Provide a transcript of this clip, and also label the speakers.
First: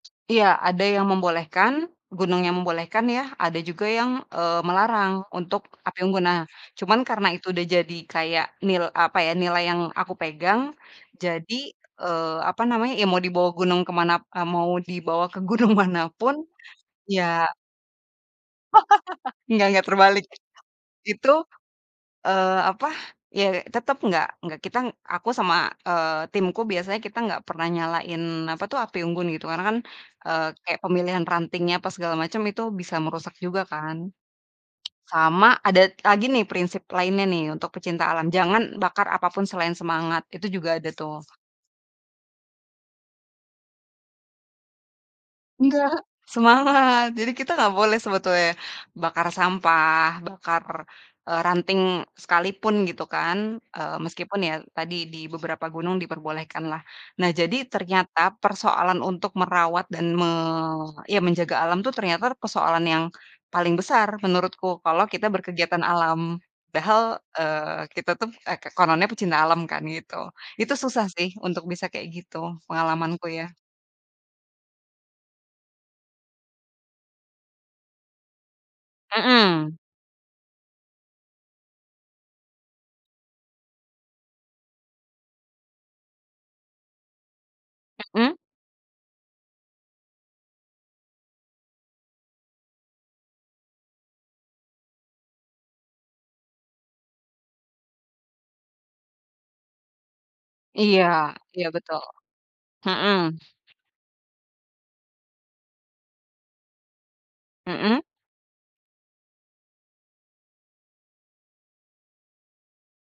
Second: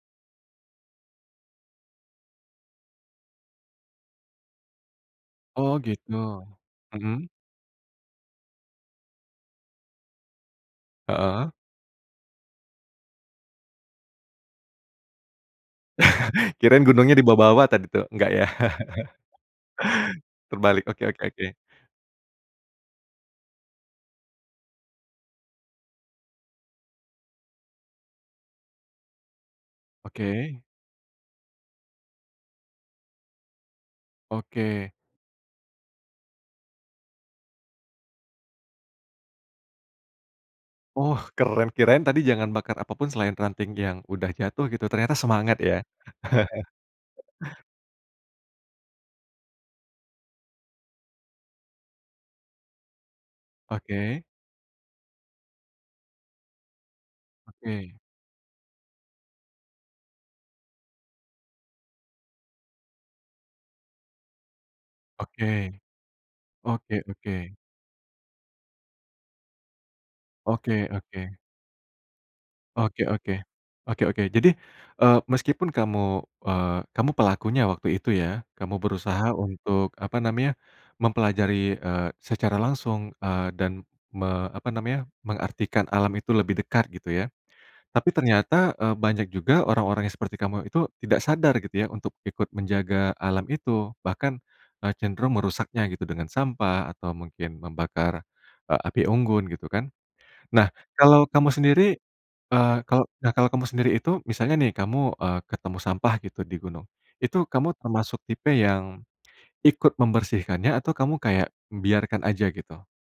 Speaker 1: Iya, ada yang membolehkan, gunungnya membolehkan ya, ada juga yang, eee, melarang untuk
Speaker 2: Oh
Speaker 1: api
Speaker 2: gitu.
Speaker 1: unggun. Nah, cuman karena
Speaker 2: Mhm.
Speaker 1: itu udah jadi kayak nil apa ya, nilai yang aku pegang
Speaker 2: Heeh.
Speaker 1: jadi, eee, apa namanya, ya mau dibawa gunung ke mana mau dibawa ke gunung manapun
Speaker 2: Kirain gunungnya
Speaker 1: ya
Speaker 2: dibawa-bawa tadi tuh, enggak ya.
Speaker 1: Nggak nggak, terbalik.
Speaker 2: Terbalik, oke oke
Speaker 1: Itu,
Speaker 2: oke.
Speaker 1: eee, apa, ya tetep nggak nggak kita ng aku sama, eee, timku biasanya kita nggak pernah nyalain apa tuh, api unggun gitu. Karena kan, eee,
Speaker 2: Oke.
Speaker 1: kayak pemilihan rantingnya apa segala macem itu bisa merusak juga kan.
Speaker 2: Oke.
Speaker 1: Sama, ada lagi nih prinsip lainnya nih untuk pecinta alam, jangan bakar apapun selain semangat, itu juga ada tuh.
Speaker 2: Oh keren. Kirain tadi jangan bakar apapun selain ranting yang udah jatuh gitu, ternyata semangat ya.
Speaker 1: Nggak. Semangat. Jadi kita nggak boleh sebetulnya bakar sampah bakar, eee, ranting sekalipun gitu kan. Eee,
Speaker 2: Oke.
Speaker 1: meskipun ya tadi di beberapa gunung diperbolehkan lah. Nah, jadi
Speaker 2: Oke.
Speaker 1: ternyata persoalan untuk merawat dan me iya menjaga alam tuh ternyata persoalan yang paling besar menurutku kalau kita
Speaker 2: Oke.
Speaker 1: berkegiatan alam.
Speaker 2: Oke
Speaker 1: Padahal,
Speaker 2: oke.
Speaker 1: eee, kita tuh eh, kononnya pecinta alam kan gitu. Itu
Speaker 2: Oke
Speaker 1: susah
Speaker 2: oke.
Speaker 1: sih untuk bisa kayak gitu.
Speaker 2: Oke
Speaker 1: Pengalamanku
Speaker 2: oke.
Speaker 1: ya.
Speaker 2: Oke oke. Jadi, eee, meskipun kamu, eee, kamu pelakunya waktu itu ya, kamu berusaha
Speaker 1: Mhm.
Speaker 2: untuk apa namanya, mempelajari, eee, secara langsung, eee, dan me apa namanya, mengartikan alam itu lebih dekat gitu ya. Tapi
Speaker 1: Mhm.
Speaker 2: ternyata, eee, banyak juga orang-orang yang seperti kamu itu tidak sadar gitu ya untuk ikut menjaga alam itu. Bahkan, eee, cenderung merusaknya gitu dengan sampah atau mungkin membakar, eee, api unggun gitu kan. Nah,
Speaker 1: Iya,
Speaker 2: kalau kamu
Speaker 1: iya
Speaker 2: sendiri,
Speaker 1: betul.
Speaker 2: eee, kalau
Speaker 1: Mhm.
Speaker 2: nah kalau kamu sendiri itu, misalnya nih, kamu, eee, ketemu sampah gitu di gunung, itu kamu
Speaker 1: Mhm.
Speaker 2: termasuk tipe yang ikut membersihkannya atau kamu kayak biarkan aja gitu?